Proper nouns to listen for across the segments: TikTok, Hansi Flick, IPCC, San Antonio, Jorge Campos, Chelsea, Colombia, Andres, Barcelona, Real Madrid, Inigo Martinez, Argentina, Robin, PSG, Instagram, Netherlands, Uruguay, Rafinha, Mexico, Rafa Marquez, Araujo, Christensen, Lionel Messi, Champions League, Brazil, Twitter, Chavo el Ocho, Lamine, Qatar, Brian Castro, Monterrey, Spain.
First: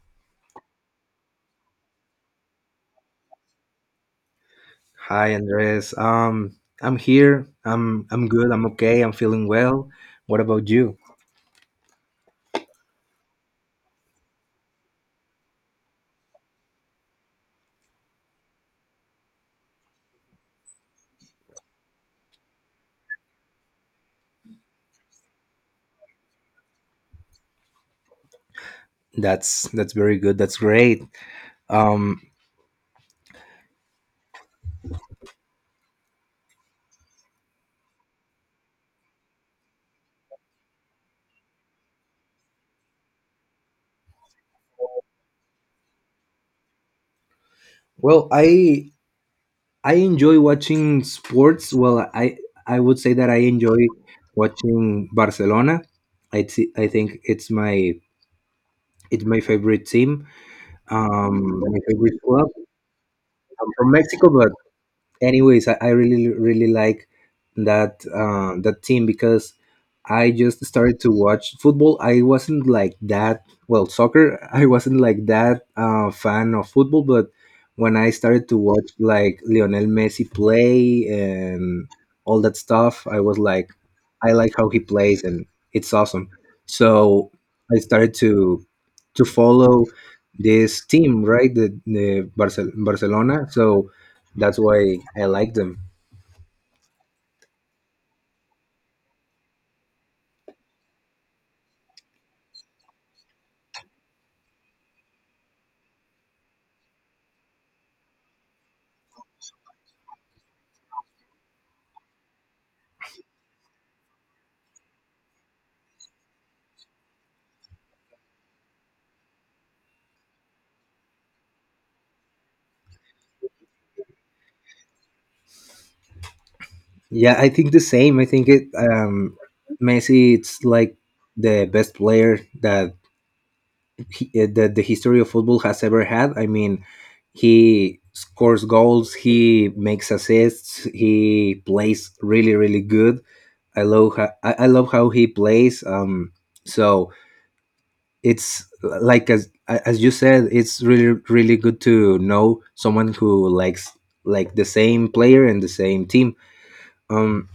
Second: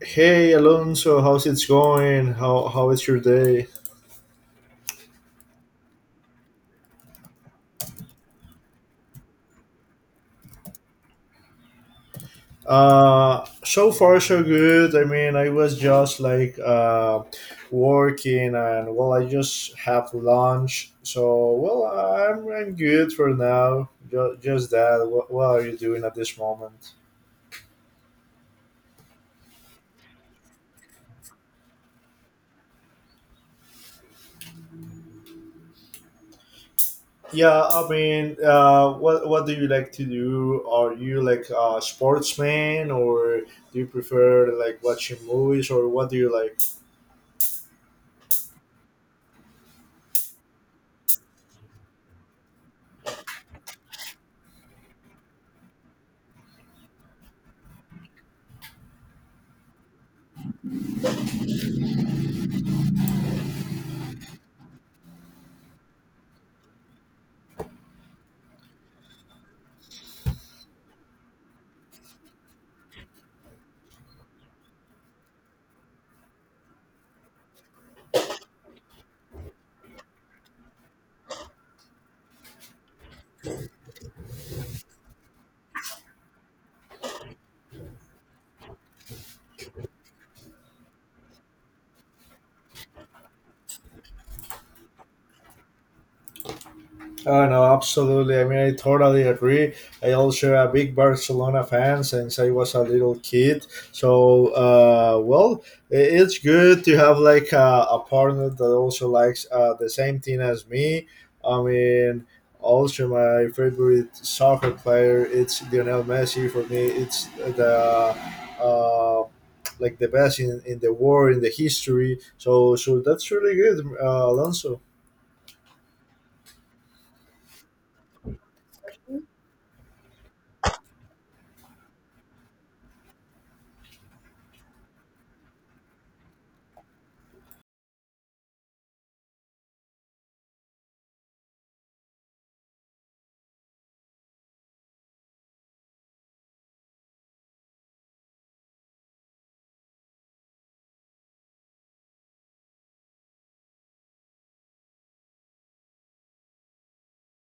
Hey Alonso, how's it going? How is your day? Hi, Andres. I'm here. I'm good. I'm okay. I'm feeling well. What about you? So far so good. I mean, I was just like working, and well, I just have lunch. So well, I'm good for now. Just that. What are you doing at this moment? That's very good. That's great. Um, Yeah, I mean, what do you like to do? Are you like a sportsman, or do you prefer like watching movies, or what do you like? well, I enjoy watching sports. Well, I would say that I enjoy watching Barcelona. I think it's my favorite team. My favorite club. I'm from Mexico, but anyways, I really like that team because I just started to watch football. I wasn't like that, well, soccer. I wasn't like that fan of football, but when I started to watch like Lionel Messi play and all that stuff, I was like, I like how he plays and it's awesome. So I started to follow this team, right? Barcelona. So that's why I like them. Oh no, absolutely. I mean, I totally agree. I also a big Barcelona fan since I was a little kid. So, well, it's good to have like a partner that also likes the same thing as me. I mean, also my favorite soccer player it's Lionel Messi. For me, it's the uh, like the best in the world in the history. So, that's really good, Alonso. Yeah, I think the same. I think it Messi it's like the best player that that the history of football has ever had. I mean, he scores goals, he makes assists, he plays really good. I love how he plays. So it's like, as you said, it's really good to know someone who likes like the same player and the same team. Um,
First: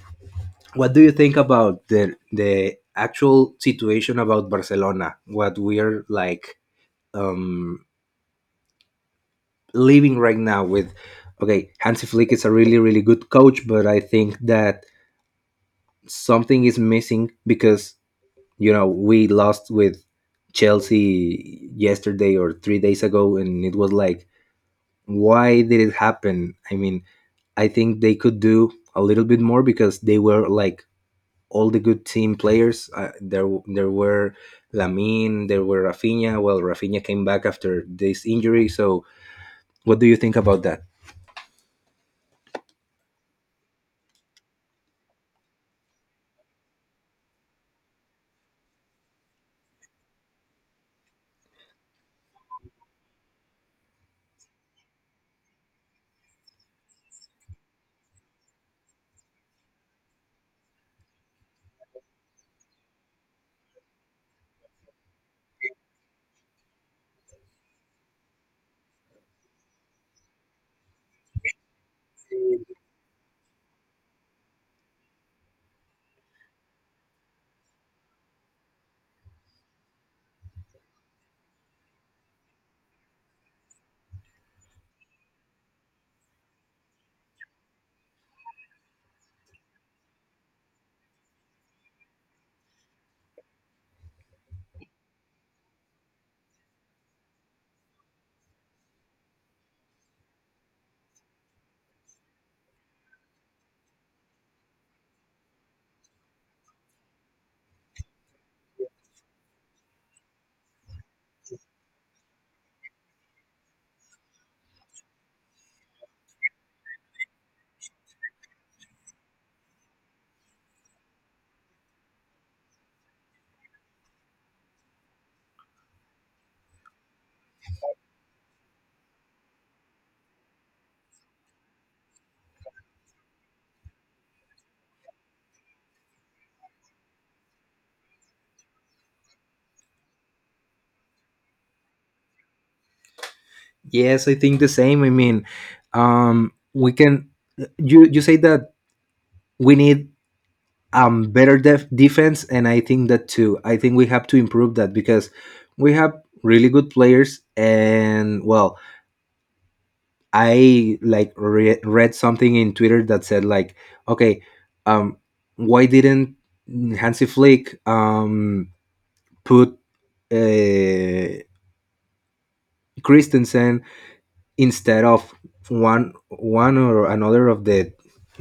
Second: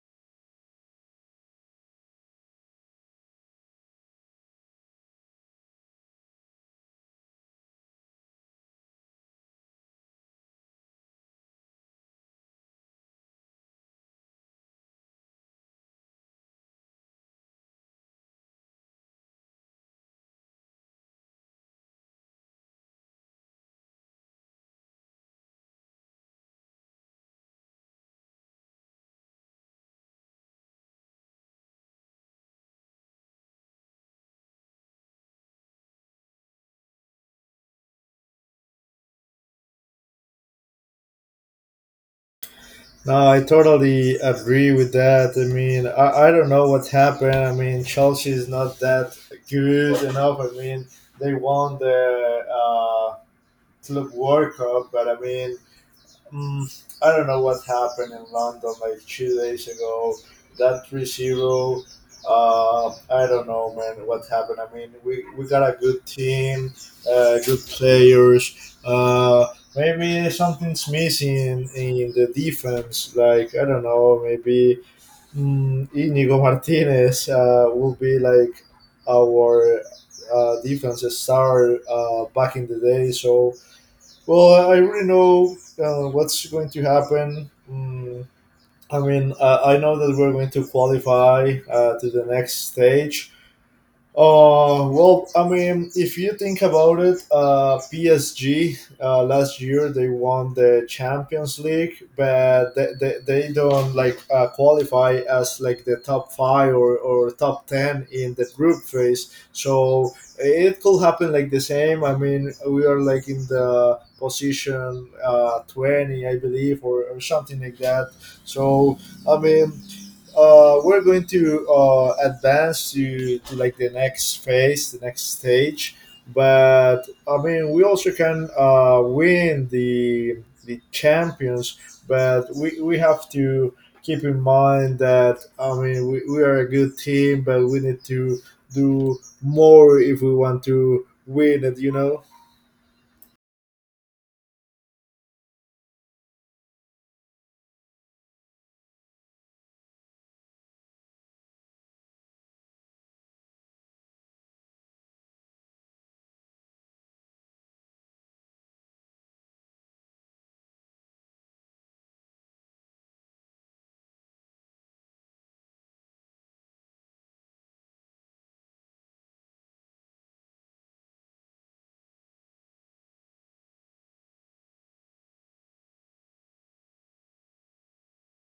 what do you think about the actual situation about Barcelona? What we're like, um, living right now with? Okay, Hansi Flick is a really good coach, but I think that something is missing because we lost with Chelsea yesterday or 3 days ago, and it was like, why did it happen? I mean, I think they could do a little bit more because they were like all the good team players. There were Lamine, there were Rafinha. Well, Rafinha came back after this injury. So, what do you think about that? No, I totally agree with that. I mean, I don't know what happened. I mean, Chelsea is not that good enough. I mean, they won the Club World Cup, but I mean, Mm, I don't know what happened in London like 2 days ago. That 3-0. 0, I don't know, man, what happened. I mean, we got a good team, good players. Maybe something's missing in the defense. Like, I don't know, maybe Inigo Martinez will be like our defense star back in the day. So well, I already know what's going to happen. I mean, I know that we're going to qualify to the next stage. Well, I mean, if you think about it, PSG last year they won the Champions League, but they don't like qualify as like the top five or top 10 in the group phase. So it could happen like the same. I mean, we are like in the position 20, I believe, or something like that. So I mean, we're going to advance to like the next phase, the next stage. But I mean, we also can win the champions, but we have to keep in mind that I mean we are a good team, but we need to do more if we want to win it. Yes, I think the same. I mean, we can. You say that we need better defense, and I think that too. I think we have to improve that because we have really good players, and well, I like read something in Twitter that said like, okay, um, why didn't Hansi Flick put uh, Christensen instead of one or another of the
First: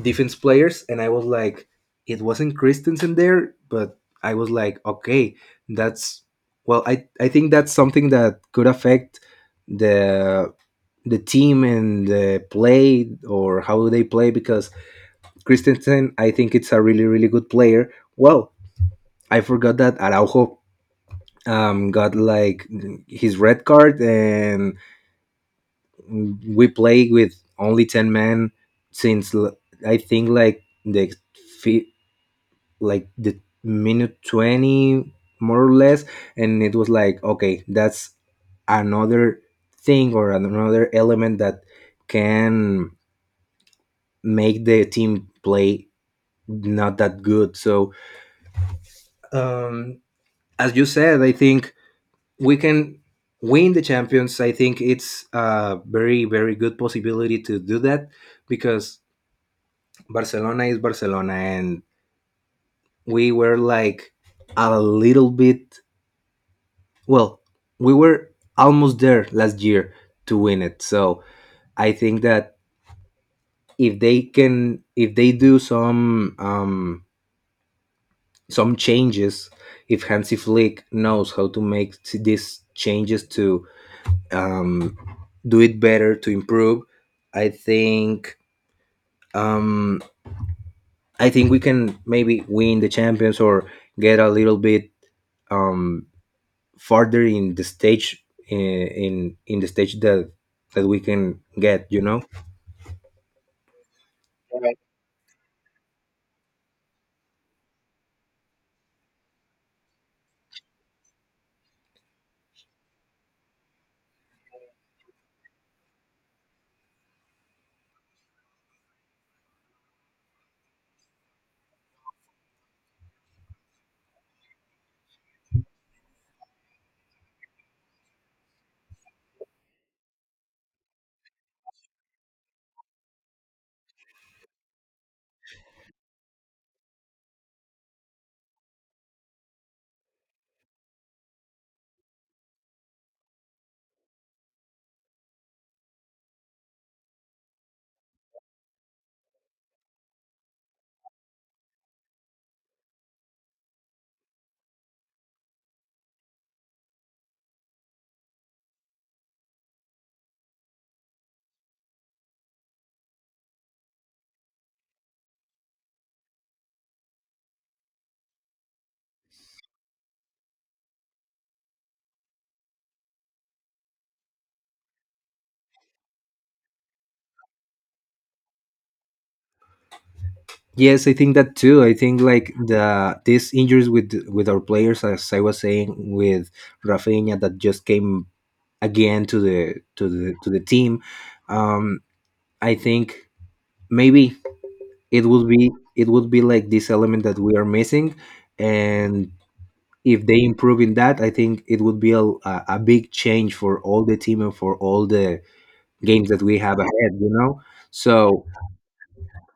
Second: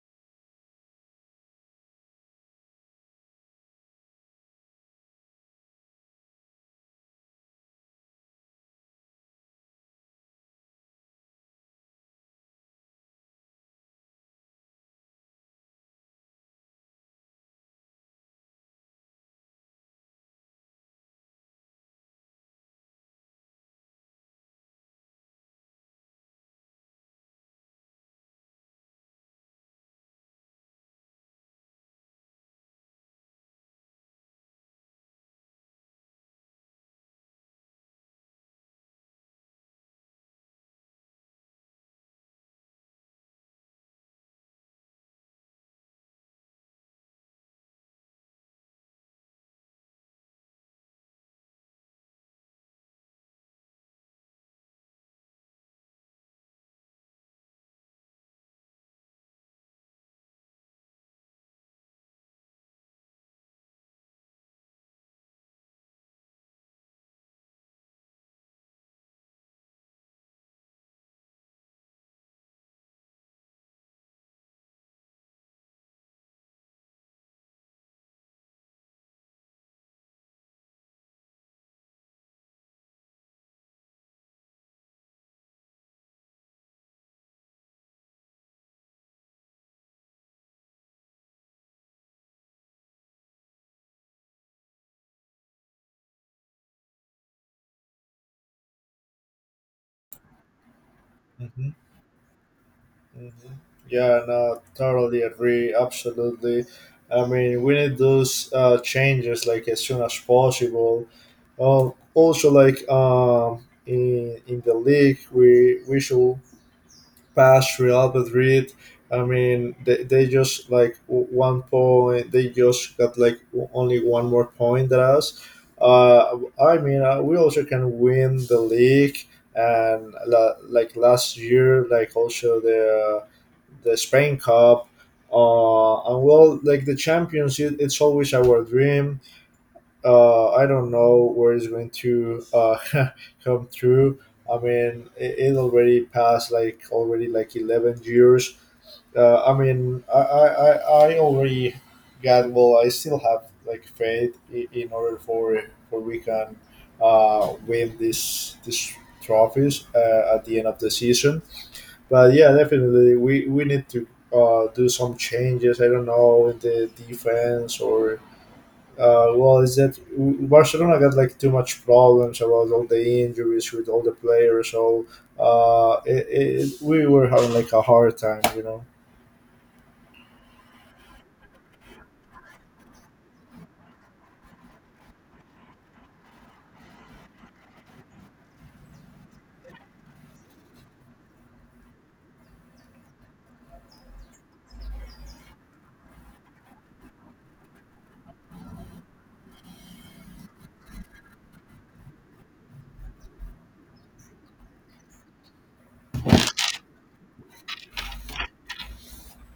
defense players. And I was like, it wasn't Christensen there, but I was like, okay, that's, well, I think that's something that could affect the the team and the play or how they play because Christensen, I think it's a really good player. Well, I forgot that Araujo got like his red card and we play with only 10 men since l- I think fi- like the minute 20 more or less, and it was like, okay, that's another thing or another element that can make the team play not that good. So, um as you said, I think we can win the champions. I think it's a very very good possibility to do that because Barcelona is Barcelona, and we were like a little bit. Well, we were almost there last year to win it. So I think that if they can, if they do some changes, if Hansi Flick knows how to make these changes to, um, do it better, to improve, I think um, I think we can maybe win the champions or get a little bit um, farther in the stage in the stage that we can Mhm. get. Mhm. Yeah, no, totally agree. Absolutely. I mean, we need those changes like as soon as possible. Also, like in the league, we should past Real Madrid. I mean, they just like 1 point. They just got like only one more point than us. Uh, I mean, we also can win the league, and like last year, like also the Spain Cup. And well, like the champions, it's always our dream. I don't know where it's going to come through. I mean, it already passed like already like 11 years. I mean, I already got well. I still have like faith in order for we can win this trophies at the end of the season. But yeah, definitely we need to do some changes. I don't know in the defense or well, is that Barcelona got like too much problems about all the injuries with all the players, so uh, it, we were having like a hard time. Yes, I think that too. I think like these injuries with our players, as I was saying, with Rafinha that just came again to the team. um I think maybe it would be it would be like this element that we are missing, and if they improve in that, I think it would be a big change for all the team and for all the games that we have ahead. So,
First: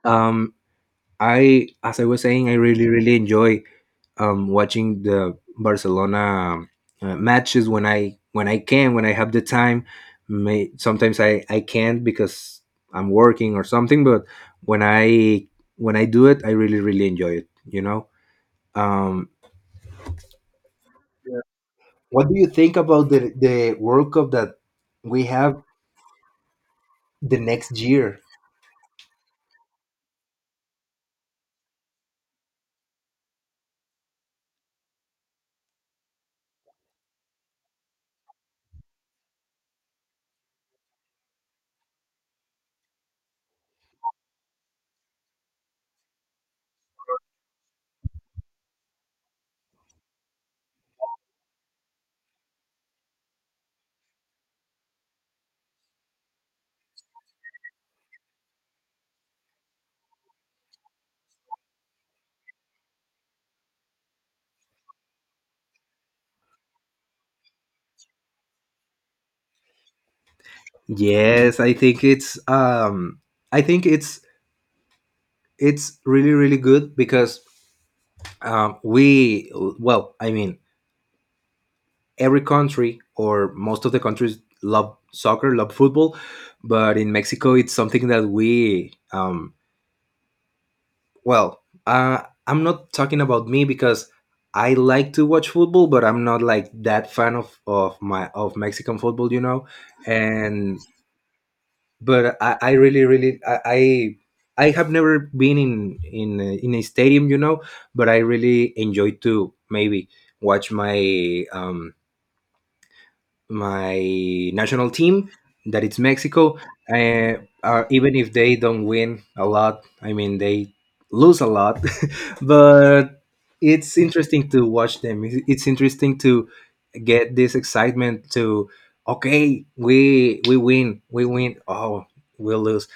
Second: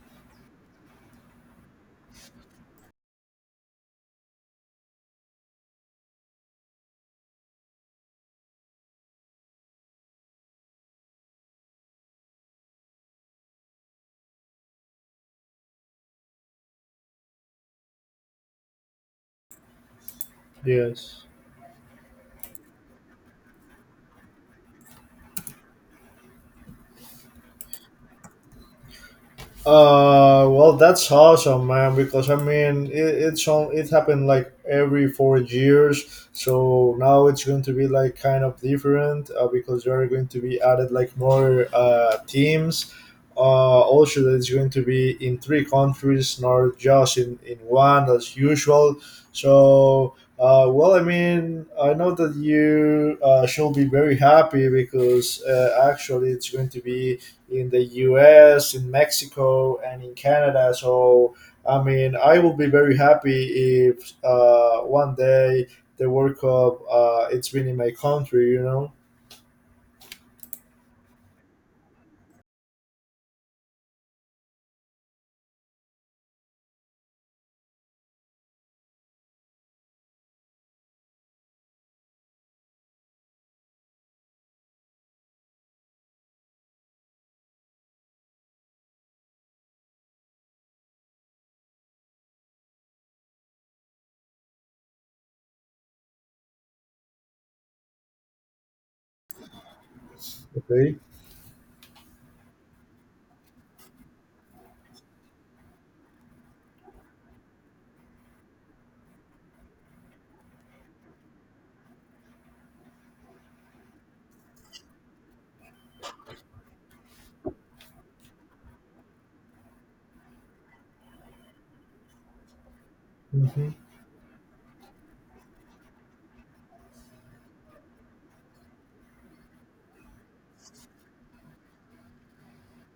um I, as I was saying, I really enjoy watching the Barcelona matches when I have the time. May sometimes I can't because I'm working or something, but when i when I do it, I really enjoy it um Yes. what do you think about the World Cup that we have the next year? Well, that's awesome, man. Because I mean, it's on. It happened like every 4 years, so now it's going to be like kind of different because there are going to be added like more teams. Also, that it's going to be in three countries, not just in one as usual. So. Well, I mean, I know that you should be very happy because actually it's going to be in the US, in Mexico, and in Canada. So, I mean, I will be very happy if one day the World Cup it's been in my country. Yes, I think it's I think it's it's really good because, we, well, I mean, every country or most of the countries love soccer, love football, but in Mexico it's something that we well, I'm not talking about me because I like to watch football, but I'm not like that fan of Mexican football you know and Okay. But I really really I have never been in a stadium, but I really enjoy to maybe watch my national team that it's Mexico, uh, even if they don't win a lot. I mean, they lose a lot, but Mhm. it's interesting to watch them. It's interesting to get this excitement to, okay, we win, we win. Oh, we lose,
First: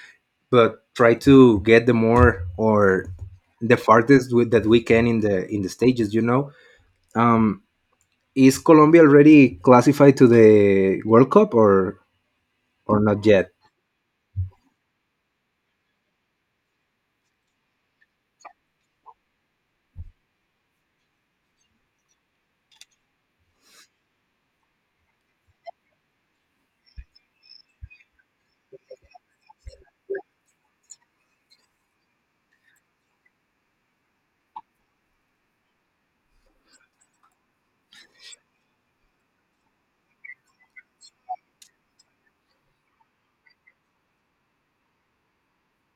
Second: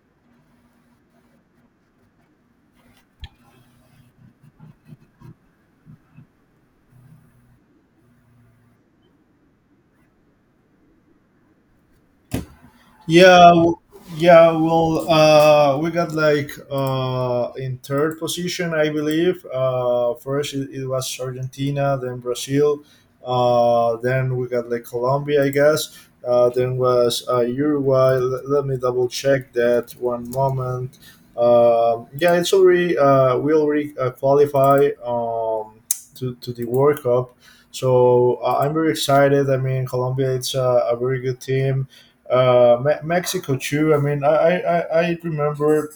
but try to get the more or the farthest with, that we can in the stages. You know, um, is Colombia already classified to the World Cup, or not yet? Yeah, yeah. Well, we got like in third position, I believe. First, it was Argentina, then Brazil, then we got like Colombia, I guess. Then was Uruguay. Let me double check that one moment. Yeah, it's already we already qualify to the World Cup, so I'm very excited. I mean, Colombia, it's a very good team. Mexico too. I mean, I remember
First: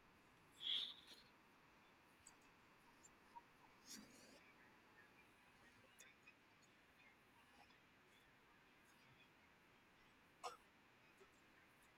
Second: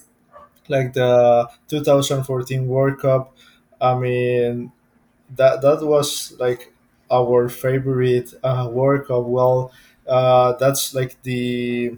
like the 2014 World Cup. I mean, that was like our favorite World Cup. Well, that's like the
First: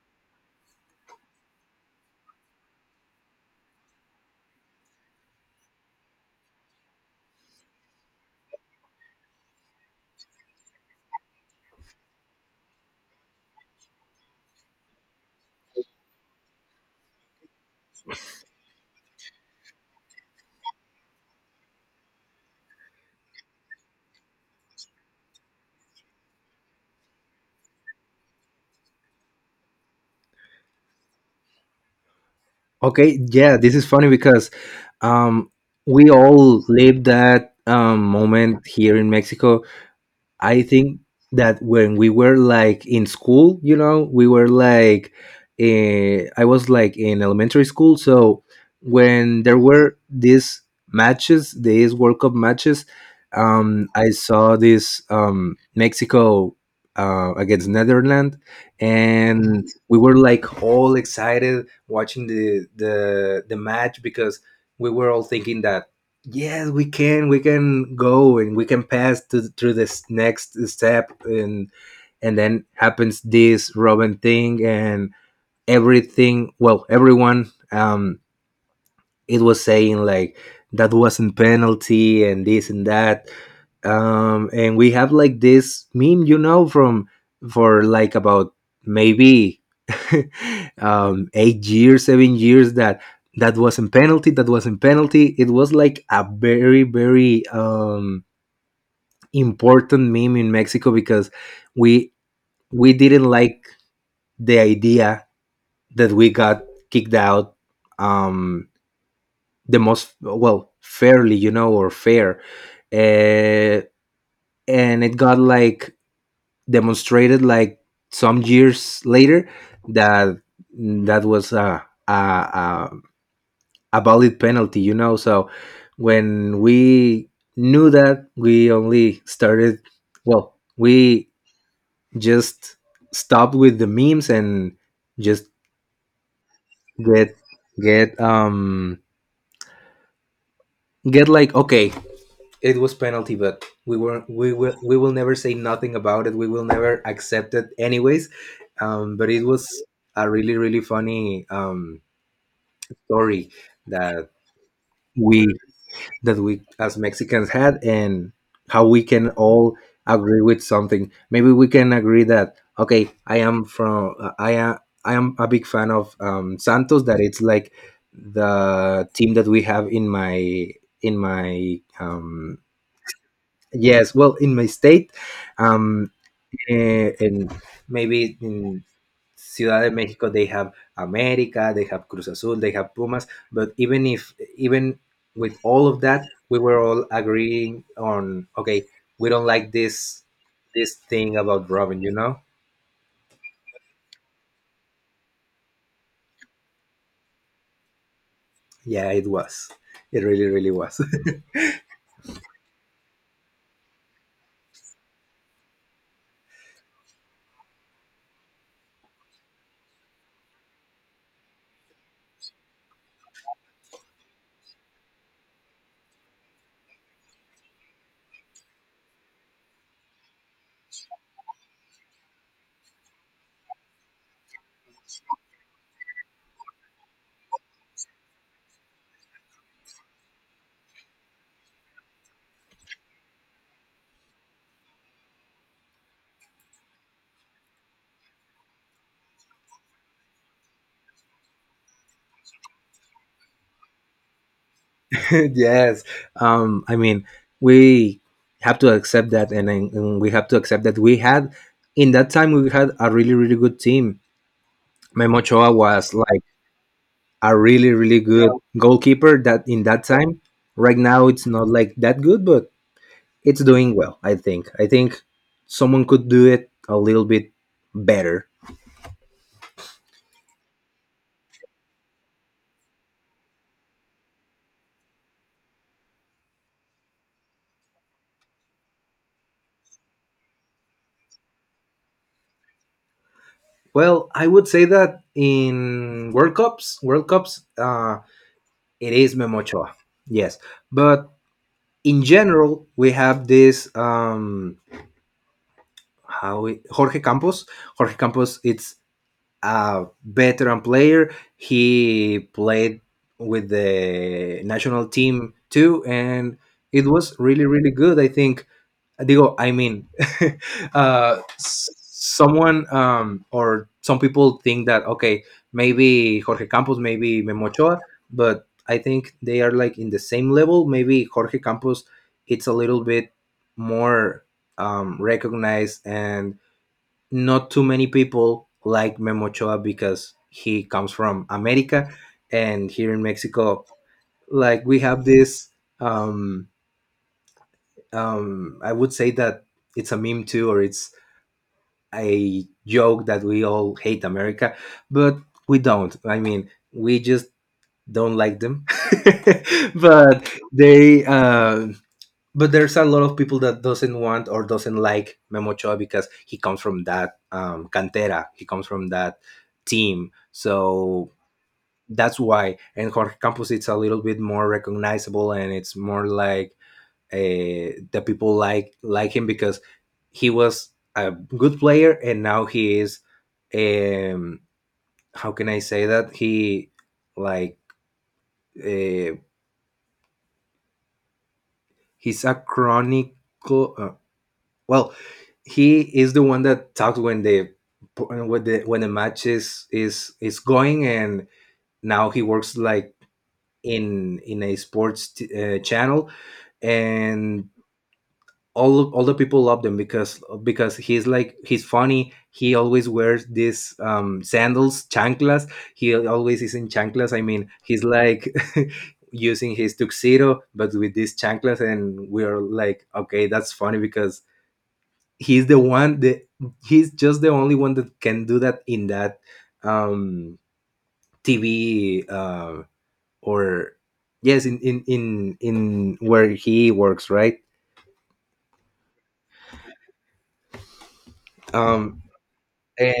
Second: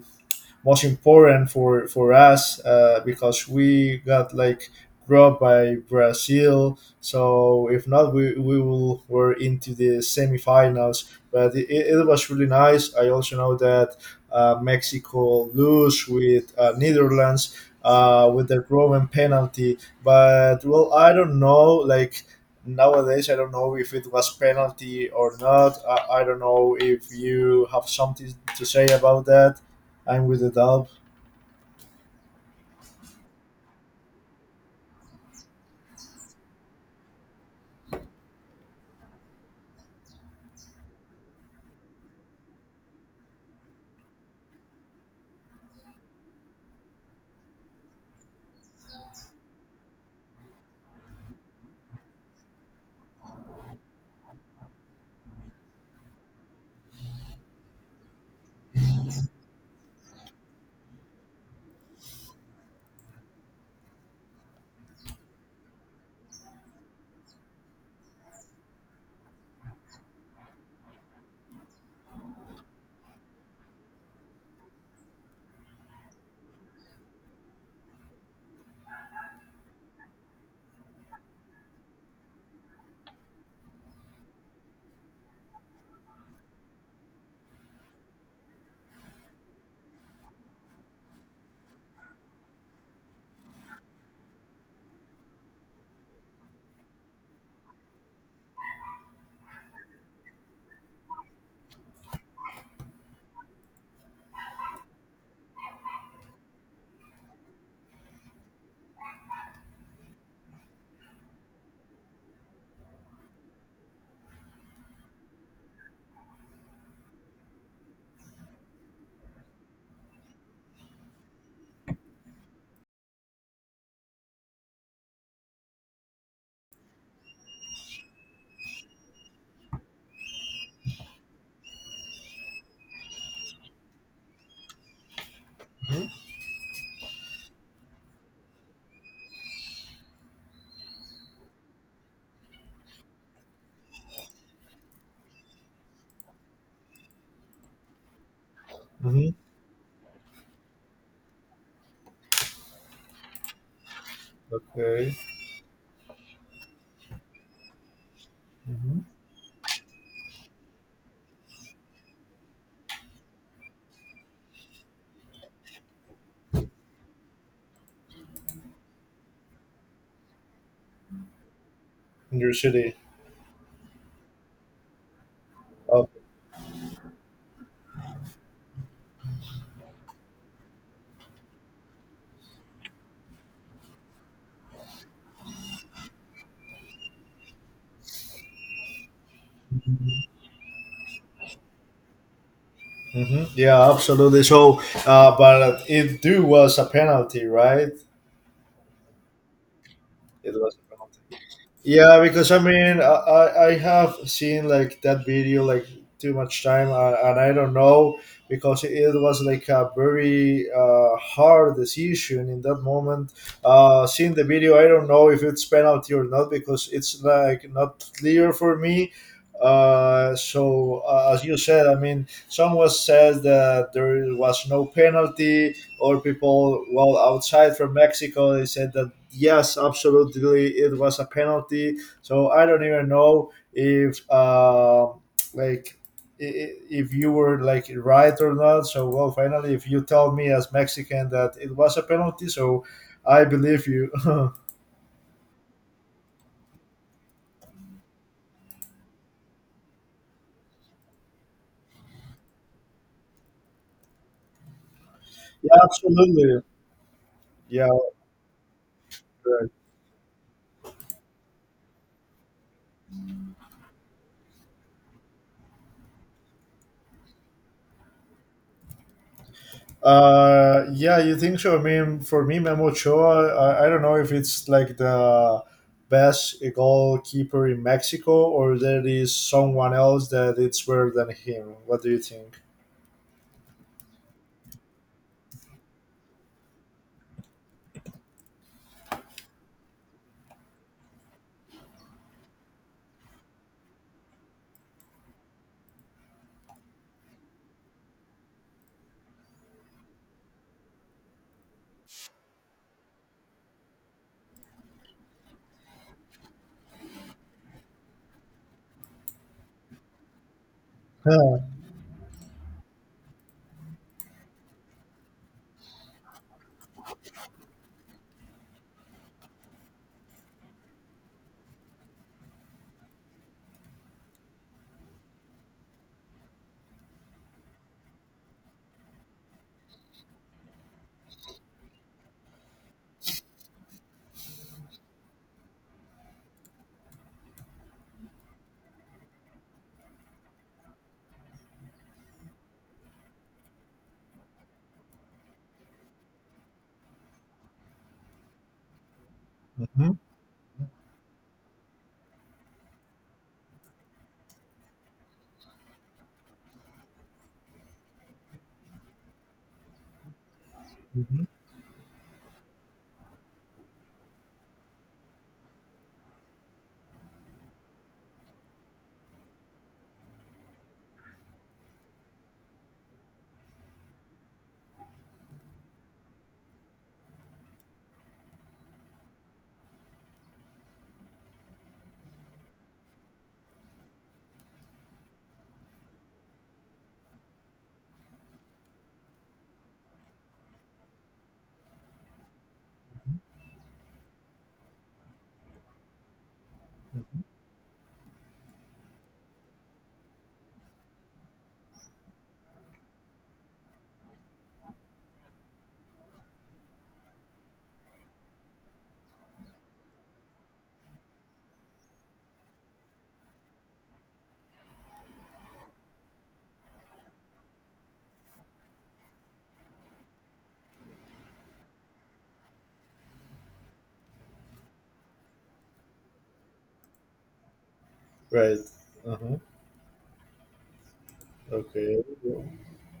most important for us because we got like grow up by Brazil. So if not, we will were into the semifinals. But it was really nice. I also know that Mexico lose with Netherlands with the Roman penalty. But well, I don't know. Like nowadays, I don't know if it was penalty or not. I don't know if you have something to say about that. I'm with the dub. Okay, yeah, this is funny because, um, we all live that moment here in Mexico. I think that when we were like in school, we were like, I was like in elementary school. So when there were these matches, these World Cup matches, I saw this Mexico against Netherlands, and we were like all excited watching the match because we were all thinking that, yes, we can. We can go and we can pass to through this next step, and then happens this Robin thing, and everything. Well, everyone it was saying like that wasn't penalty and this and that. And we have like this meme, you know from for like about maybe 8 years, 7 years, that wasn't penalty, that wasn't penalty. It was like a very very important meme in Mexico because we we didn't like the idea that we got kicked out, um the most, well, fairly, or fair, uh, and it got like demonstrated like some years later that that was a valid penalty. So when we knew that, we only started, well, we just stopped with the memes and just Mhm. get get um get like, okay, it was penalty, but we will never say nothing about it. We will never accept it, anyways. But Hmm. it was a really funny story that Okay. we that we as Mexicans had, and how Hmm. we can all agree with something. Maybe we can agree that, okay, I am from I am a big fan of Santos. That it's like the team that we have in my in my In your um, city. Yes, well, in my state, Oh. um, and maybe in Ciudad de Mexico, they have America, they have Cruz Azul, they have Pumas. But even if, even with all of that, we were all agreeing on, okay, we don't like this thing about Robin. You know? Hmm. Yeah, absolutely. So, but it do was a penalty, right? Yeah, it was. It really, It really was a was. penalty. Yeah, because I mean, I have seen like that video like too much time, and I don't know because it was like a very hard decision in that moment. Seeing the video, I don't know if it's penalty or not because it's like not clear for me. So as you said, I mean, someone said that there was no penalty, or people well outside from Mexico, they said that yes, absolutely, it was a penalty. So I don't even know if like if you were like right or not. So well, finally, if you tell me as Mexican that it was a penalty, so I believe you. Yes. I mean, we have to accept that, and we have to accept that we had in that time we had a really, really good team. Memo Ochoa Yeah, was like absolutely. a Yeah. really, really good goalkeeper that Okay. in that time. Right now, it's not like that good, but it's doing well, I think. I think someone could do it a little bit better. Yeah, you think so? I mean, for me, Memo Ochoa, I don't know if it's like the best goalkeeper in Mexico or there is someone else that it's better than him. What do you think? Well, I would say that in World Cups, it is Memo Ochoa. Yes. But in general, we have this Jorge Campos. Jorge Campos, it's a veteran player. He played with the national team too, and it was really, really good. I think, Digo, I mean, someone or some people think that, okay, maybe Jorge Campos, maybe Memo Ochoa, but I think they are like in the same level. Maybe Jorge Campos, it's a little bit more recognized and not too many people like Memo Ochoa because he comes from America, and here in Mexico, like we have this. Um, I would say that it's a meme too, or it's a joke that we all hate America, but we don't. I mean, we just don't like them, Mhm, but they but there's a lot of people that doesn't want or doesn't like Memo Ochoa because he comes from that cantera. He comes from that team, mhm, so mhm. that's why. And Jorge Campos, it's a little bit more recognizable, and it's more like, the people like him because he was a good player, and now he is. Um, how can I say that he like, uh, he's a chronic, uh, well, he is the one that talks when the match is going, and now he works like in a sports t- channel, and all the people love them because he's like, he's funny. He always wears these sandals, chanclas. He always is in chanclas. I mean, he's like, using his tuxedo but with these chanclas, and we're like, okay, that's funny because he's the one that, he's just the only one that can do that in that um TV, or yes, in where he works, right? Right. Uh-huh. Okay. um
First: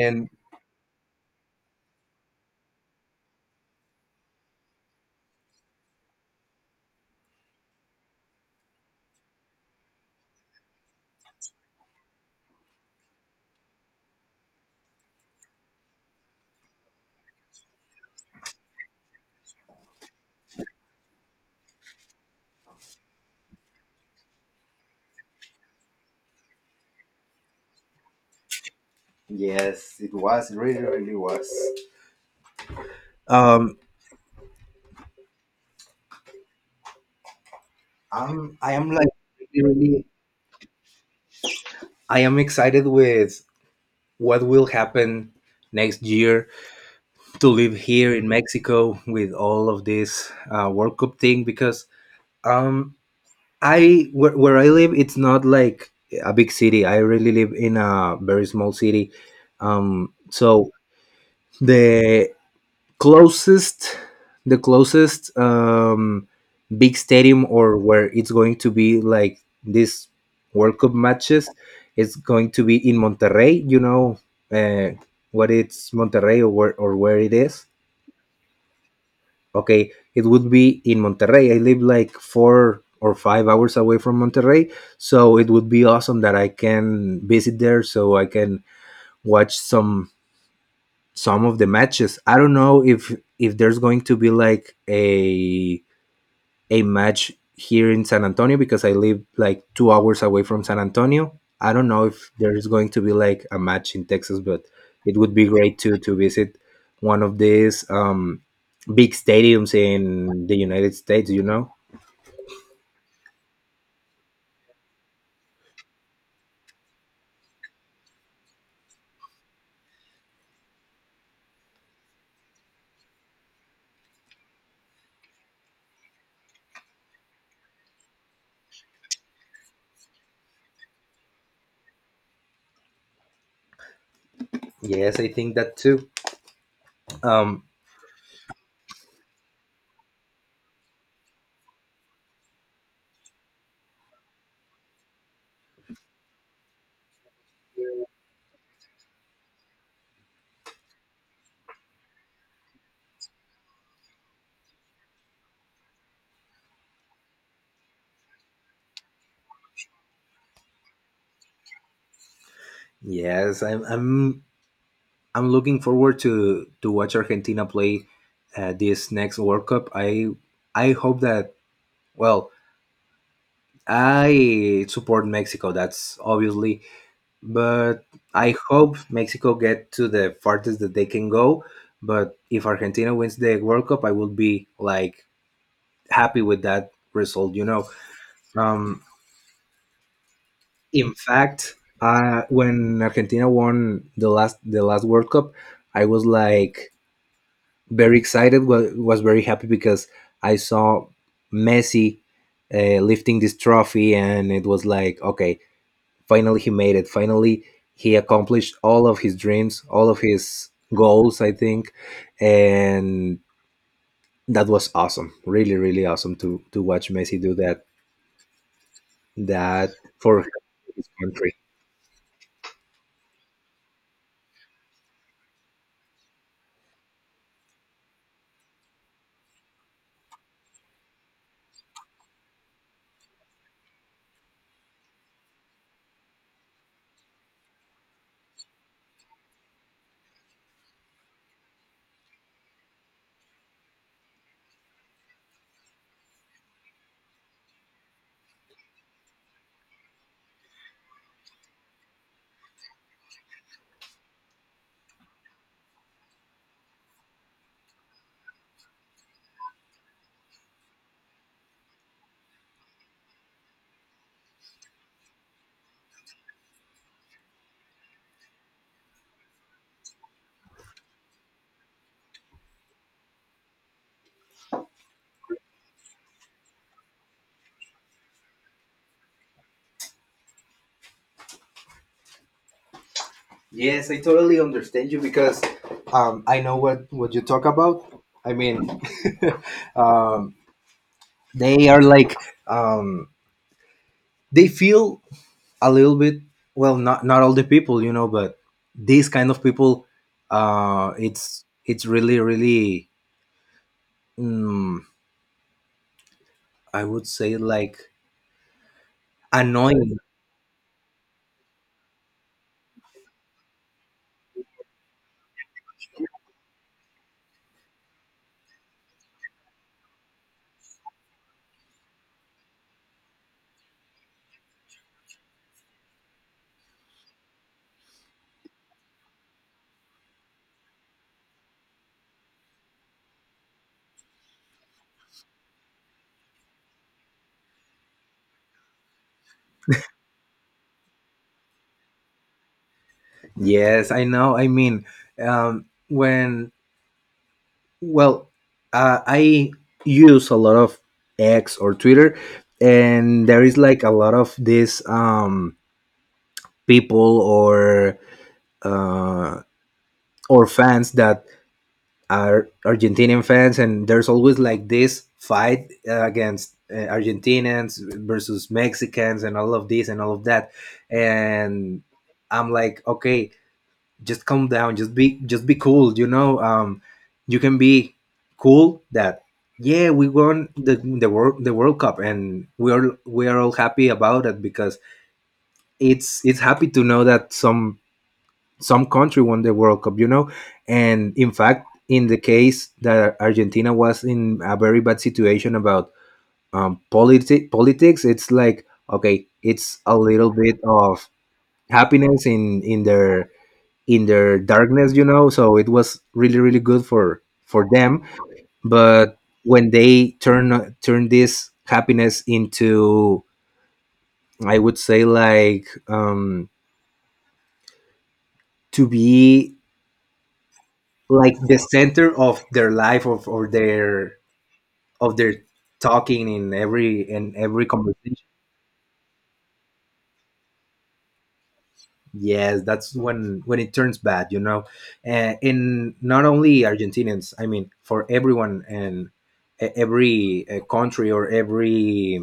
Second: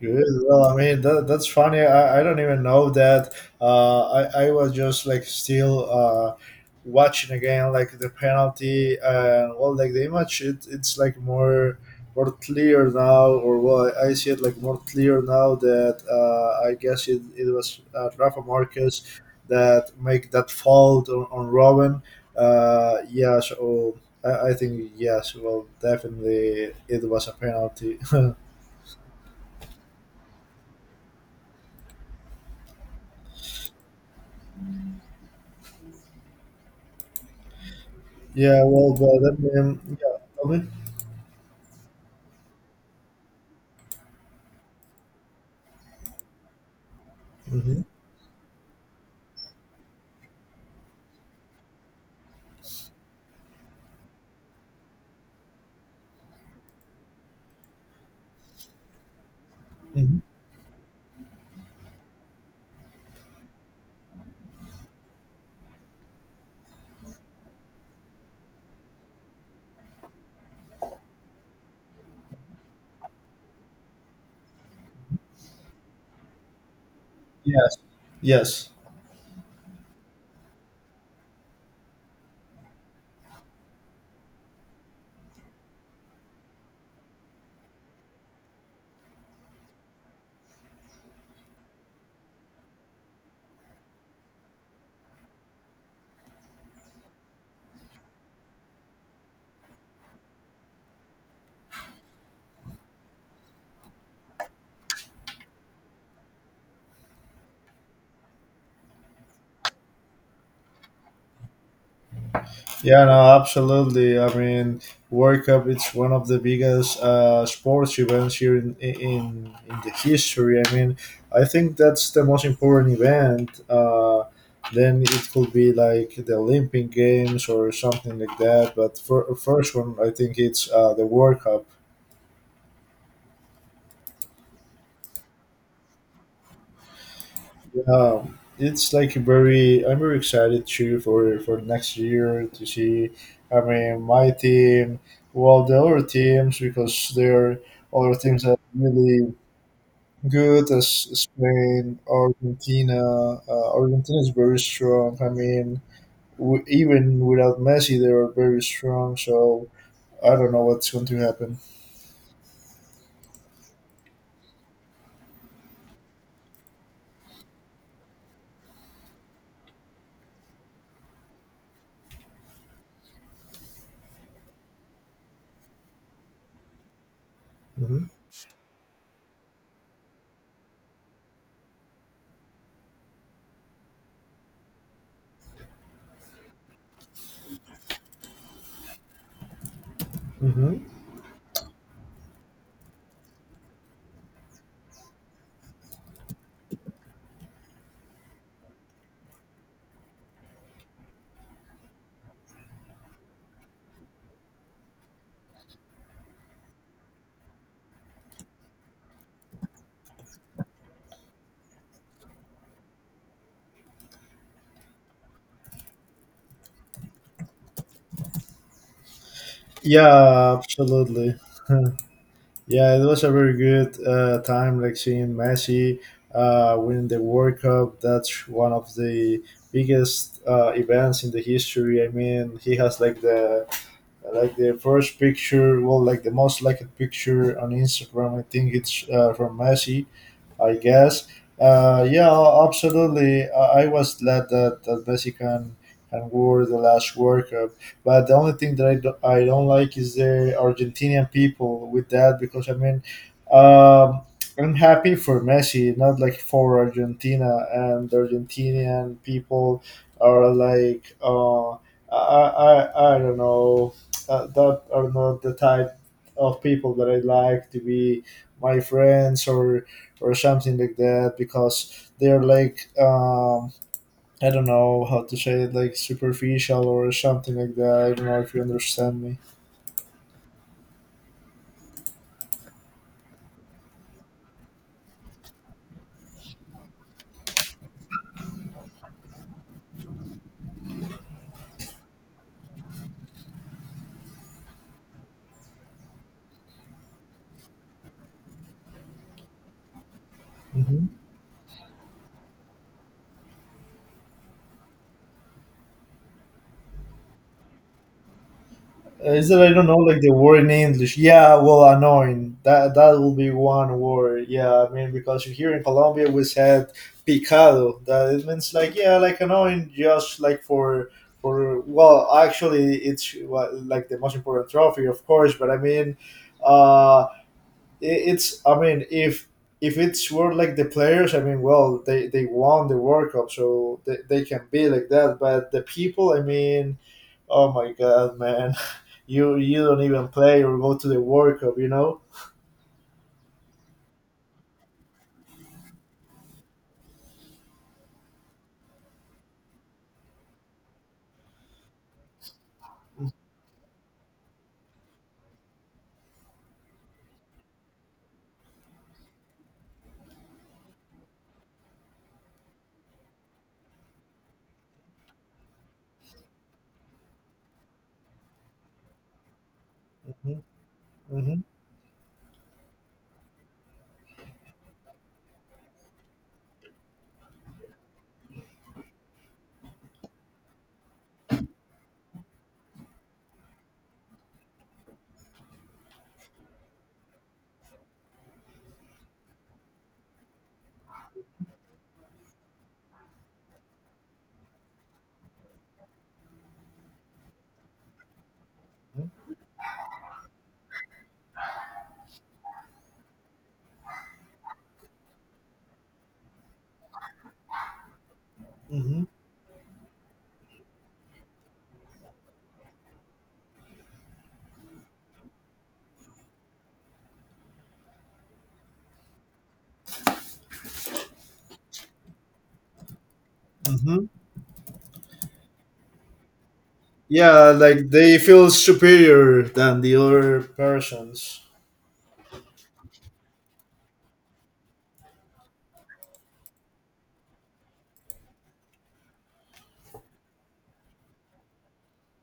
Good. Well, I mean that's funny. I don't even know that. I was just like still watching again like the penalty and well like the image it's like more clear now or well I see it like more clear now that I guess it was Rafa Marquez that make that fault on Robin. Yeah. So I think yes. Well, definitely it was a penalty. Yes, it was. It really, really was. um i'm Yeah, i am well, like but that really, really, yeah, okay. I am excited with what will happen next year to live Hmm. here in Mexico with all of this World Cup thing, because um I, where I live, it's not like a big city. I really live in a very small city. Um, Hmm. so the closest, the closest, big stadium or where it's going to be like this World Cup matches, is going to be in Monterrey. You know uh, what it's Monterrey or where, or where it is. Yes, yes, Okay, it would be in Monterrey. I live like 4 or 5 hours away from Monterrey, so it would be awesome that I can visit there so I can watch some of the matches. I don't know if there's going to be like a match here in San Antonio, because I live like 2 hours away from San Antonio. I don't know if there is going to be like a match in Texas, but it would be great to visit one of these big stadiums in the United States. You know? yeah, no, absolutely. I mean, World Cup it's one of the biggest sports events here in the history. I mean, I think that's the most important event. Then it could be like the Olympic Games or something like that. But for first one, I think it's the World Cup. Yes, I think that too. Um, Uh, it's like very. I'm very excited too for next year to see. I mean, my team, well, the other teams because there are other teams that are really good as Spain, Argentina. Argentina is very strong. I mean, even without Messi, they are very strong. So I don't know what's going to happen. yes, I'm looking forward to watch Argentina play, this next World Cup. I hope that, well, I support Mexico. That's obviously, Hmm. but I hope Mexico get to the farthest that they can go. But if Argentina wins the World Cup, I would be like happy with that result. You know, um, Hmm. in fact, when Argentina won the last World Cup, I was like very excited. Was very happy because I saw Messi lifting this trophy, and it was like, okay, finally he made it, finally he accomplished all of his dreams, all of his goals, I think, and that was awesome, really, really awesome to watch Messi do that for Yeah, his absolutely. country. Yeah, it was a very good time, like seeing Messi win the World Cup. That's one of the biggest events in the history. I mean, he has like the first picture, well, like the most liked picture on Instagram. I think it's from Messi, I guess. Yeah, absolutely. I was glad that Messi can wore the last World Cup. But the only thing that I don't like is the Argentinian people with that because, I mean, um, I'm happy for Messi, not like for Argentina. And the Argentinian people are like, I don't know, that are not the type of people that I like to be my friends or something like that because they're like I don't know how to say it like superficial or something like that. I don't know if you understand me. Yes, I totally understand you, because I know what you talk about. I mean, um, they are like, um, they feel a little bit, well, not all the people, you know, but these kind of people, Hmm. It's really, really, mm, I would say like, Is that I don't know annoying. like the word in English? Yeah, well, annoying. That will be one word. Yeah, I mean because here in Colombia we said picado. That it means like yeah, like annoying, just like for well, actually it's well, like the most important trophy, of course. But I mean, uh, it's I mean if it's were like the players. I mean well, they won the World Cup, so they can be like that. But the people, I mean, oh my god, man. You don't even play or go to the World Cup, you know. Yes, I know. I mean, when well I use a lot of X or Twitter, and there is like a lot of these people, uh or fans that are Argentinian fans, and there's always like this fight, against Argentinians versus Mexicans, and all of this and all of Hmm. that. Hmm. And I'm like, okay, just calm down, just be, just be cool, you know. You can be cool that, yeah, we won the the World Cup, and we are all happy about it because it's happy to know that some country won the World Cup, you know. And in fact, in the case that Argentina was in a very bad situation about politi- politics, it's like, okay, it's a little bit of happiness in their, in their darkness, you know. So it was really, really good for them. Hmm. But when they turn this happiness into, I would say like, to be like the center of their life of, or Hmm. their, of their talking in every, in Yeah, every like they conversation. feel superior than the other persons. Yes, that's when it turns bad, you know. And, in not only Argentinians, I mean for everyone, and e- every country or every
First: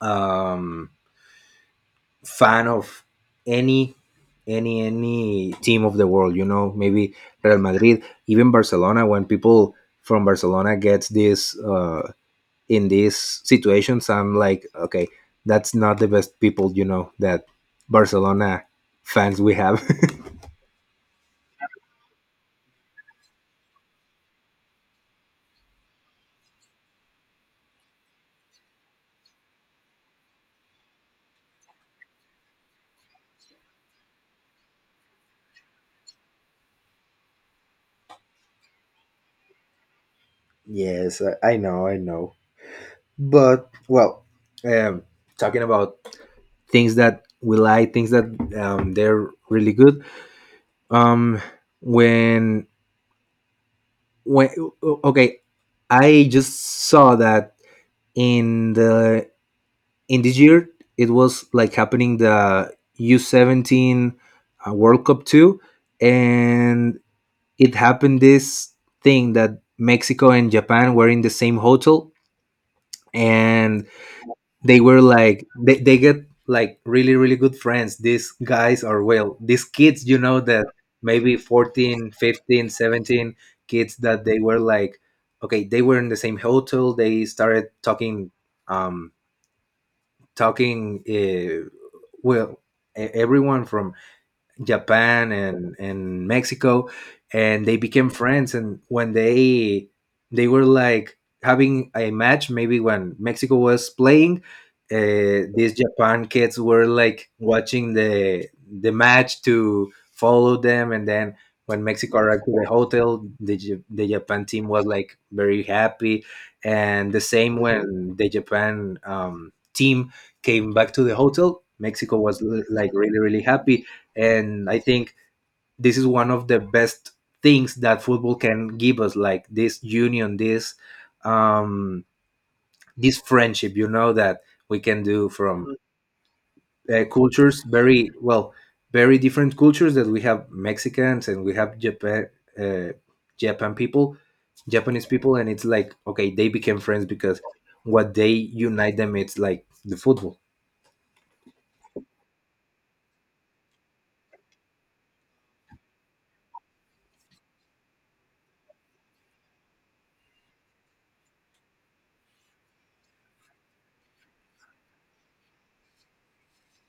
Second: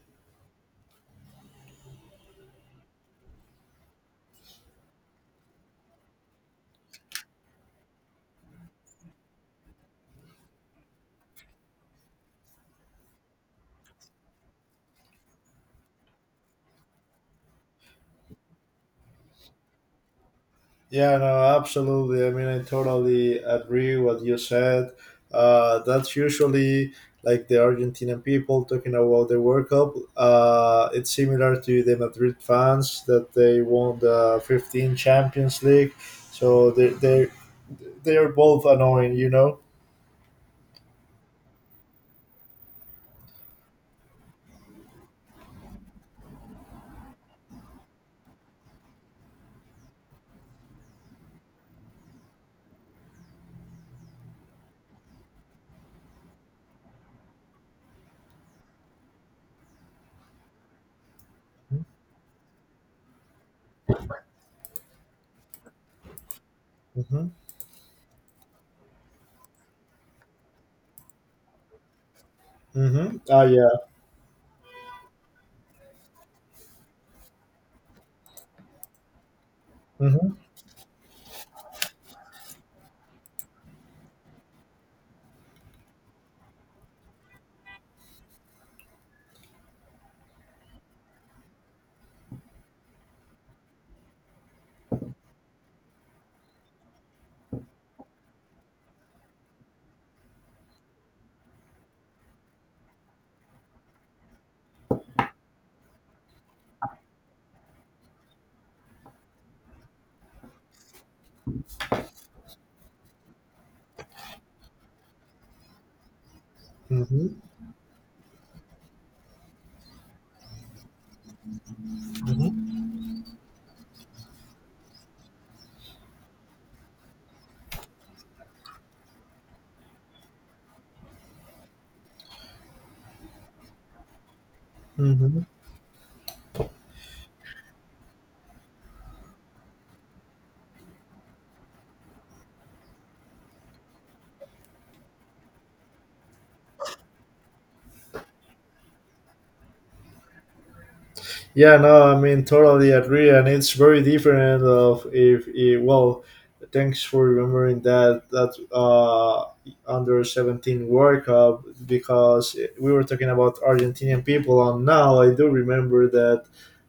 um fan of any, any team of the world, you know, maybe Real Madrid, even Barcelona, when people from Barcelona gets this, in these situations, I'm like, okay, that's not the best people, you know, that Barcelona fans we have. Yeah, no, absolutely. I mean, I totally agree what you said. That's usually like the Argentinian people talking about the World Cup. It's similar to the Madrid fans that they won the 15 Champions League. So they they are both annoying, you know. Yes, I know, I know. But well, um, talking about things that we like, things that, they're really good. Um, when when Okay, I just saw that in the, in this year, it was like happening the U17 World Cup too, and Mm-hmm. it happened this thing that Mexico and Japan were in the same hotel, Mm-hmm. Mm-hmm. Ah, yeah. and they were like, they get like really, really good friends. These guys are, well, these kids, you Mm-hmm. know, that maybe 14, 15, 17 kids, that they were like, okay, they were in the same hotel. They started talking, um talking uh, well, e- everyone from Japan and Mexico, and they became friends. And when they were like having a match, maybe when Mexico was playing, these Japan kids were like watching the match to follow them, and then when Mexico arrived to the hotel, the J- the Japan team was like very happy, and the Mm-hmm. same when the Japan team came back to the hotel, Mexico was l- Mm-hmm. like really, really happy, and I think this is one of the best things that football can give us, like this union, this um this friendship, you know, that we can do Mm-hmm. from cultures, very well, very different cultures, that we have Mexicans and we have Japan, uh, Japan people, Japanese people, and it's like, okay, they became friends because what they unite them, it's like the football. Yeah, no, I mean totally agree, and it's very different of if it, well, thanks for remembering that under 17 World Cup, because we were talking about Argentinian people, and now I do remember that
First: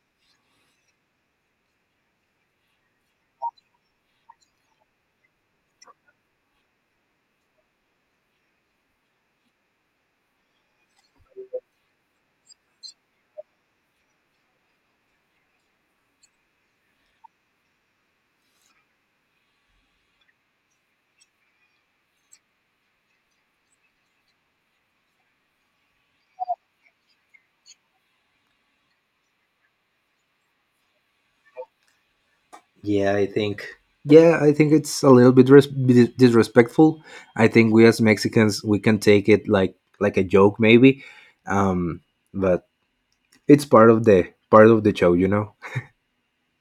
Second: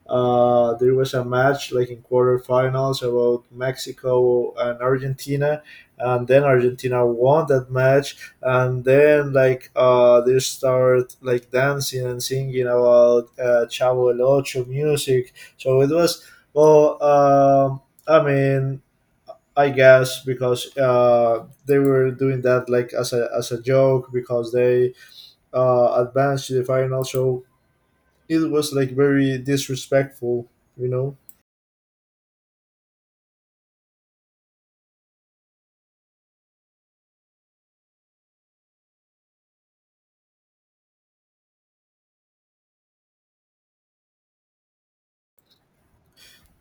there was a match like in quarterfinals about Mexico and Argentina, and then Argentina won that match, and then like they start like dancing and singing about Chavo el Ocho music. So it was, well, I mean, I guess because they were doing that like as a joke, because they advanced to the final. So it was like very disrespectful, you know. Yeah, I think. Yeah, I think it's a little bit res- dis- disrespectful. I think we as Mexicans we can take it like a joke maybe, um, but it's part of the, part of the show, you know.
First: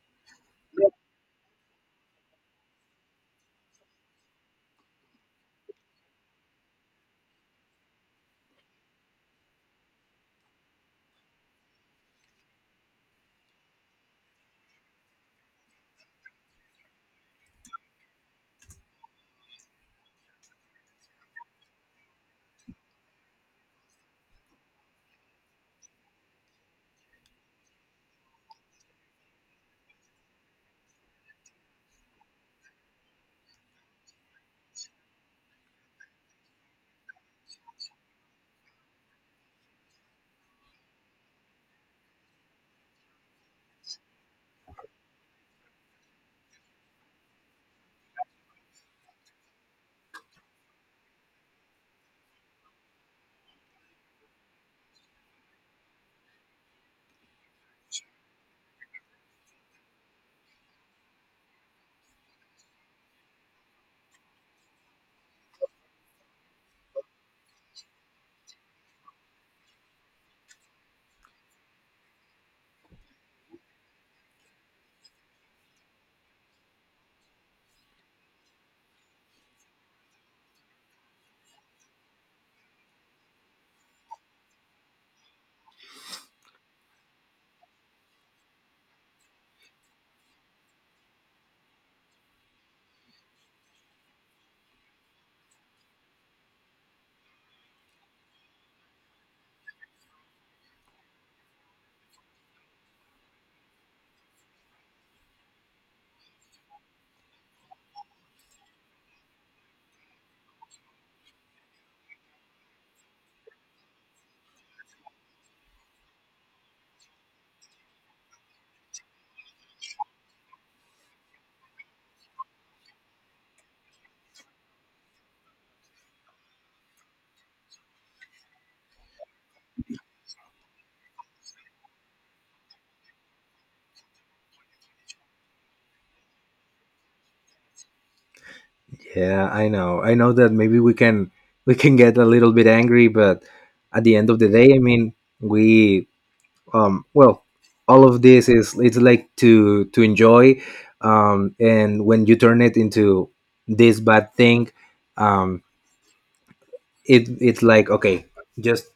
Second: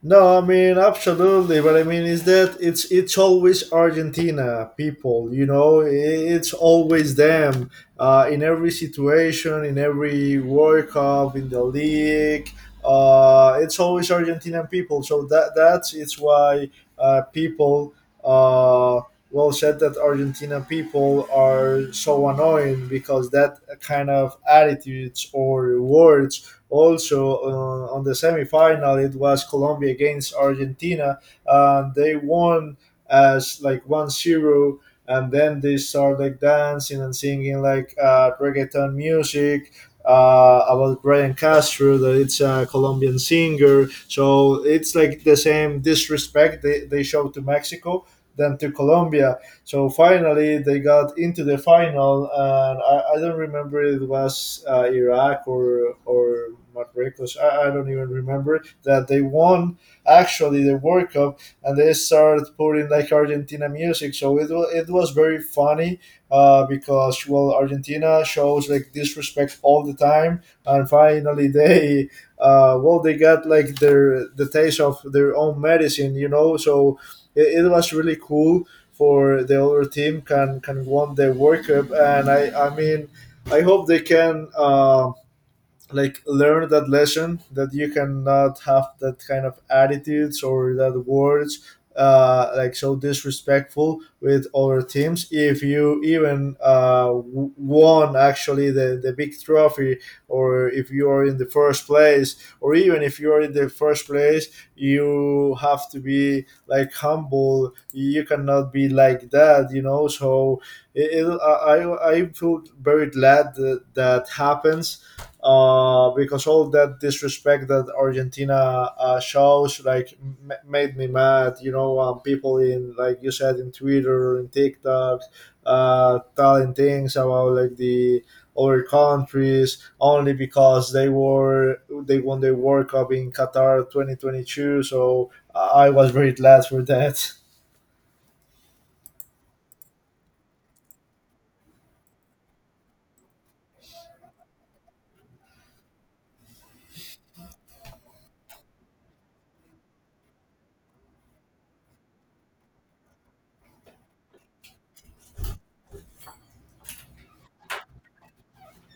No, I mean absolutely, but I mean is that it's always Argentina people, you know, it's always them in every situation, in every World Cup, in the league. It's always Argentinian people, so that's it's why people, uh, well, said that Argentina people are so annoying, because that kind of attitudes or words, also on the semifinal it was Colombia against Argentina, and they won as like 1-0. And then they start like dancing and singing like reggaeton music about Brian Castro, that it's a Colombian singer. So it's like the same disrespect they show to Mexico than to Colombia. So finally, they got into the final, and I don't remember, it was Iraq or Marruecos. I don't even remember that they won actually the World Cup, and they started putting like Argentina music. So it was very funny, because well, Argentina shows like disrespect all the time, and finally they, well, they got like their the taste of their own medicine, you know. So it was really cool for the other team can won the World Cup, and I mean I hope they can like learn that lesson, that you cannot have that kind of attitudes or that words, like so disrespectful with other teams if you even won actually the big trophy, or if you are in the first place, or even if you are in the first place you have to be like humble. You cannot be like that, you know. So it, I feel very glad that that happens, because all that disrespect that Argentina shows like made me mad. You know, people in, like you said, in Twitter and TikTok, telling things about like the other countries only because they won the World Cup in Qatar 2022. So I was very glad for that. Yeah, I know. I know that maybe we can, we can get a little bit angry, but at the end of the day, I mean, we, well, all of this is, it's like to enjoy, and when you turn it into this bad thing, um it, it's like, okay, just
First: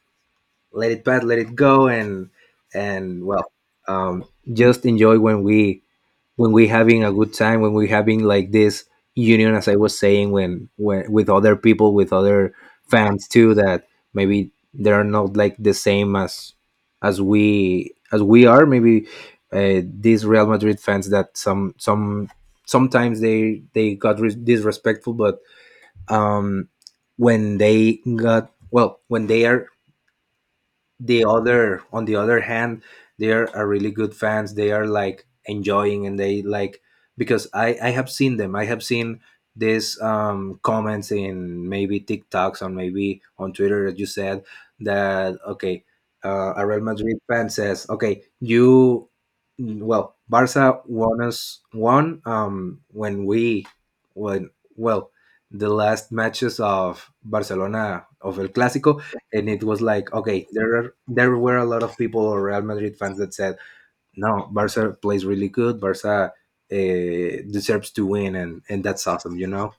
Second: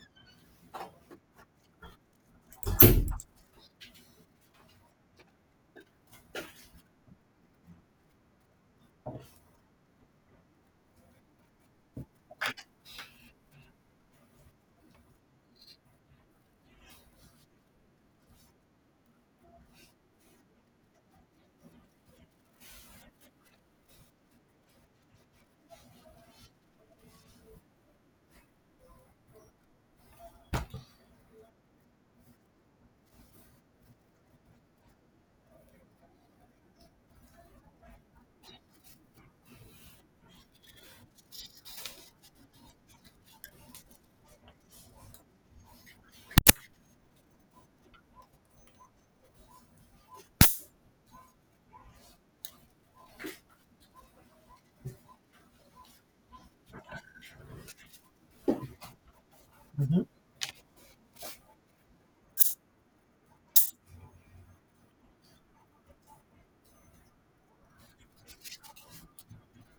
let it pass, let it go, and well, um just enjoy when we, when we having a good time, when we having like this union, as I was saying, when, with other people, with other fans too, that maybe they're not like the same as we, as we are, maybe these Real Madrid fans that some sometimes they got re- disrespectful, but um when they got, well, when they are the other, on the other hand, they are, a really good fans, they are like enjoying, and they like, because I have seen them, I have seen these comments in maybe TikToks or maybe on Twitter, that you said, that okay, a Real Madrid fan says, okay, you, well, Barça won us, won, when we, when, well, the last matches of Barcelona of El Clasico, and it was like, okay, there are, there were a lot of people, or Real Madrid fans, that said, no, Barca plays really good, Barca deserves to win, and that's awesome, you know.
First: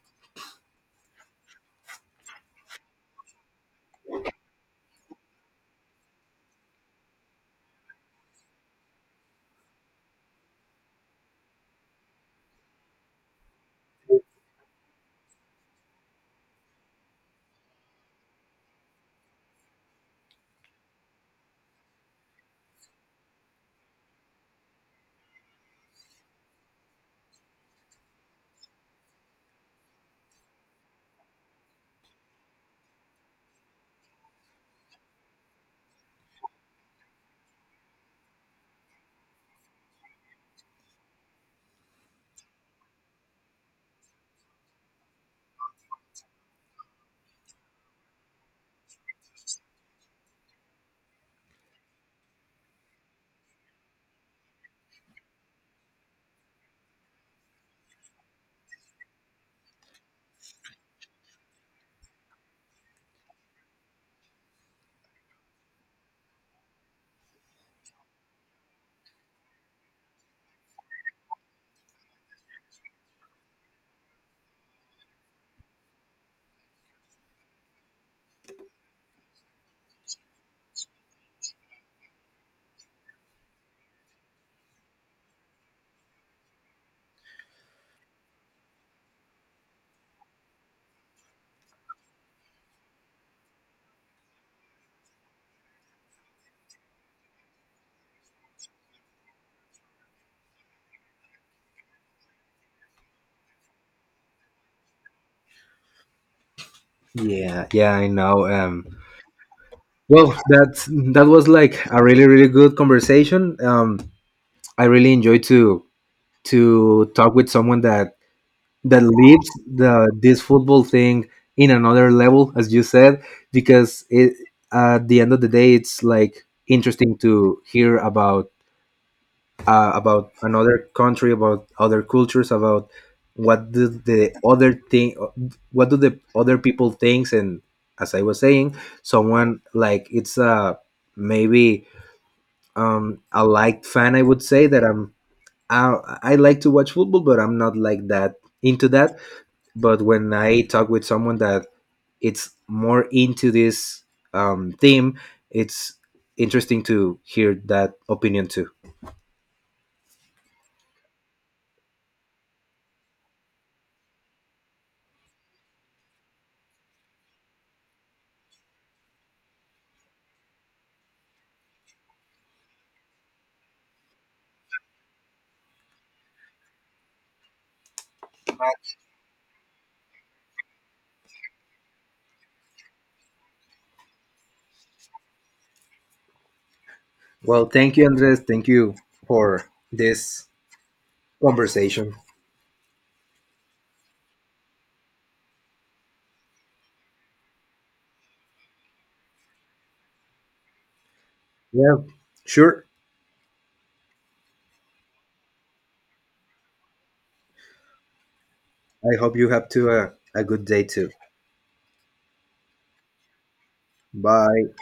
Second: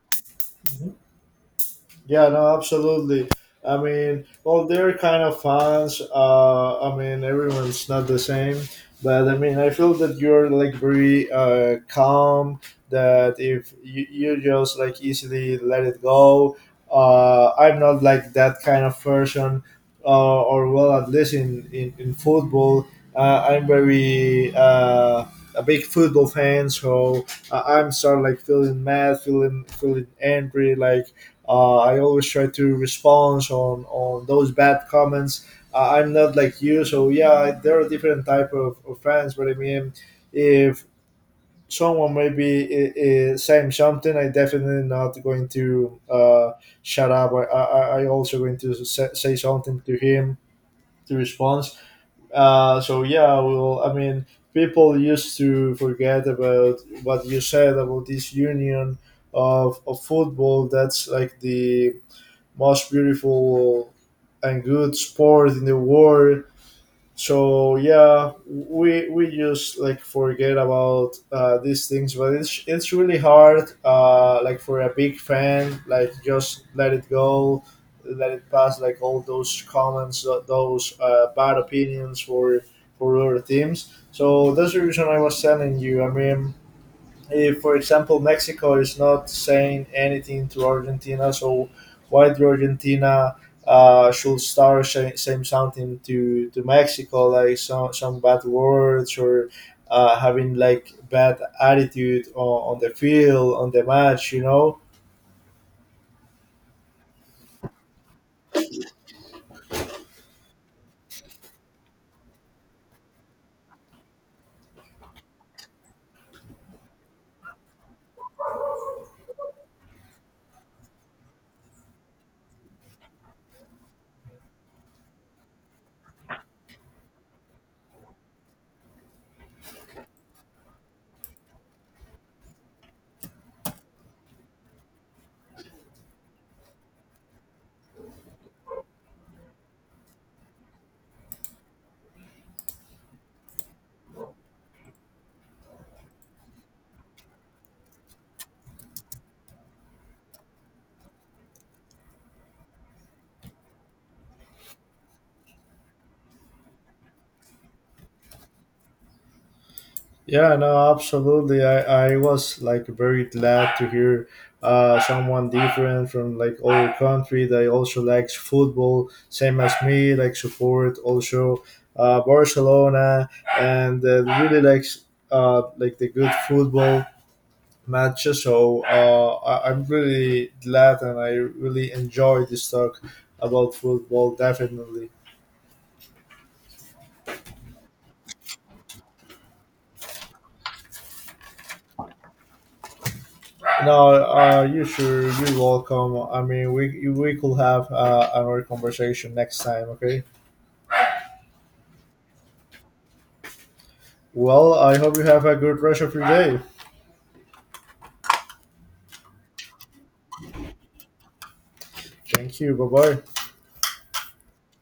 Yeah, no, absolutely. I mean, well, they're kind of fans. I mean, everyone's not the same, but I mean, I feel that you're like very calm. That if you just like easily let it go. I'm not like that kind of person, or well, at least in football, I'm very a big football fan. So I I'm start like feeling mad, feeling angry, like, I always try to respond on those bad comments. I'm not like you, so yeah, there are different type of fans. But I mean, if someone maybe is saying something, I definitely not going to shut up. I also going to say, say something to him to respond. So yeah, well, I mean, people used to forget about what you said about this union of football. That's like the most beautiful and good sport in the world. So yeah, we just like forget about these things, but it's really hard. Like for a big fan, like just let it go, let it pass. Like all those comments, those bad opinions for other teams. So that's the reason I was telling you. I mean, if, for example, Mexico is not saying anything to Argentina, so why do Argentina should start saying, saying something to Mexico, like some bad words or having like bad attitude on the field, on the match, you know? Yeah, yeah, I know. Well, that, that was like a really, really good conversation. I really enjoyed to talk with someone that, that lives the, this football thing in another level, as you said, because it, at the end of the day, it's like interesting to hear about, about another country, about other cultures, about what do the other thing, what do the other people thinks, and as I was saying, someone like, it's a maybe, a liked fan. I would say that I'm, I like to watch football, but I'm not like that into that. But when I talk with someone that, it's more into this theme, it's interesting to hear that opinion too. Yeah, no, absolutely. I was like very glad to hear someone different from like our country that also likes football, same as me, like support also Barcelona and really likes like the good football matches. So I'm really glad and I really enjoy this talk about football, definitely. Well, thank you, Andres. Thank you for this conversation. No, you sure you're welcome. I mean, we could have another conversation next time, okay? Yeah, sure. Well, I hope you have a good rest of your day. I hope you have to, a good day too. Thank you. Bye bye. Bye.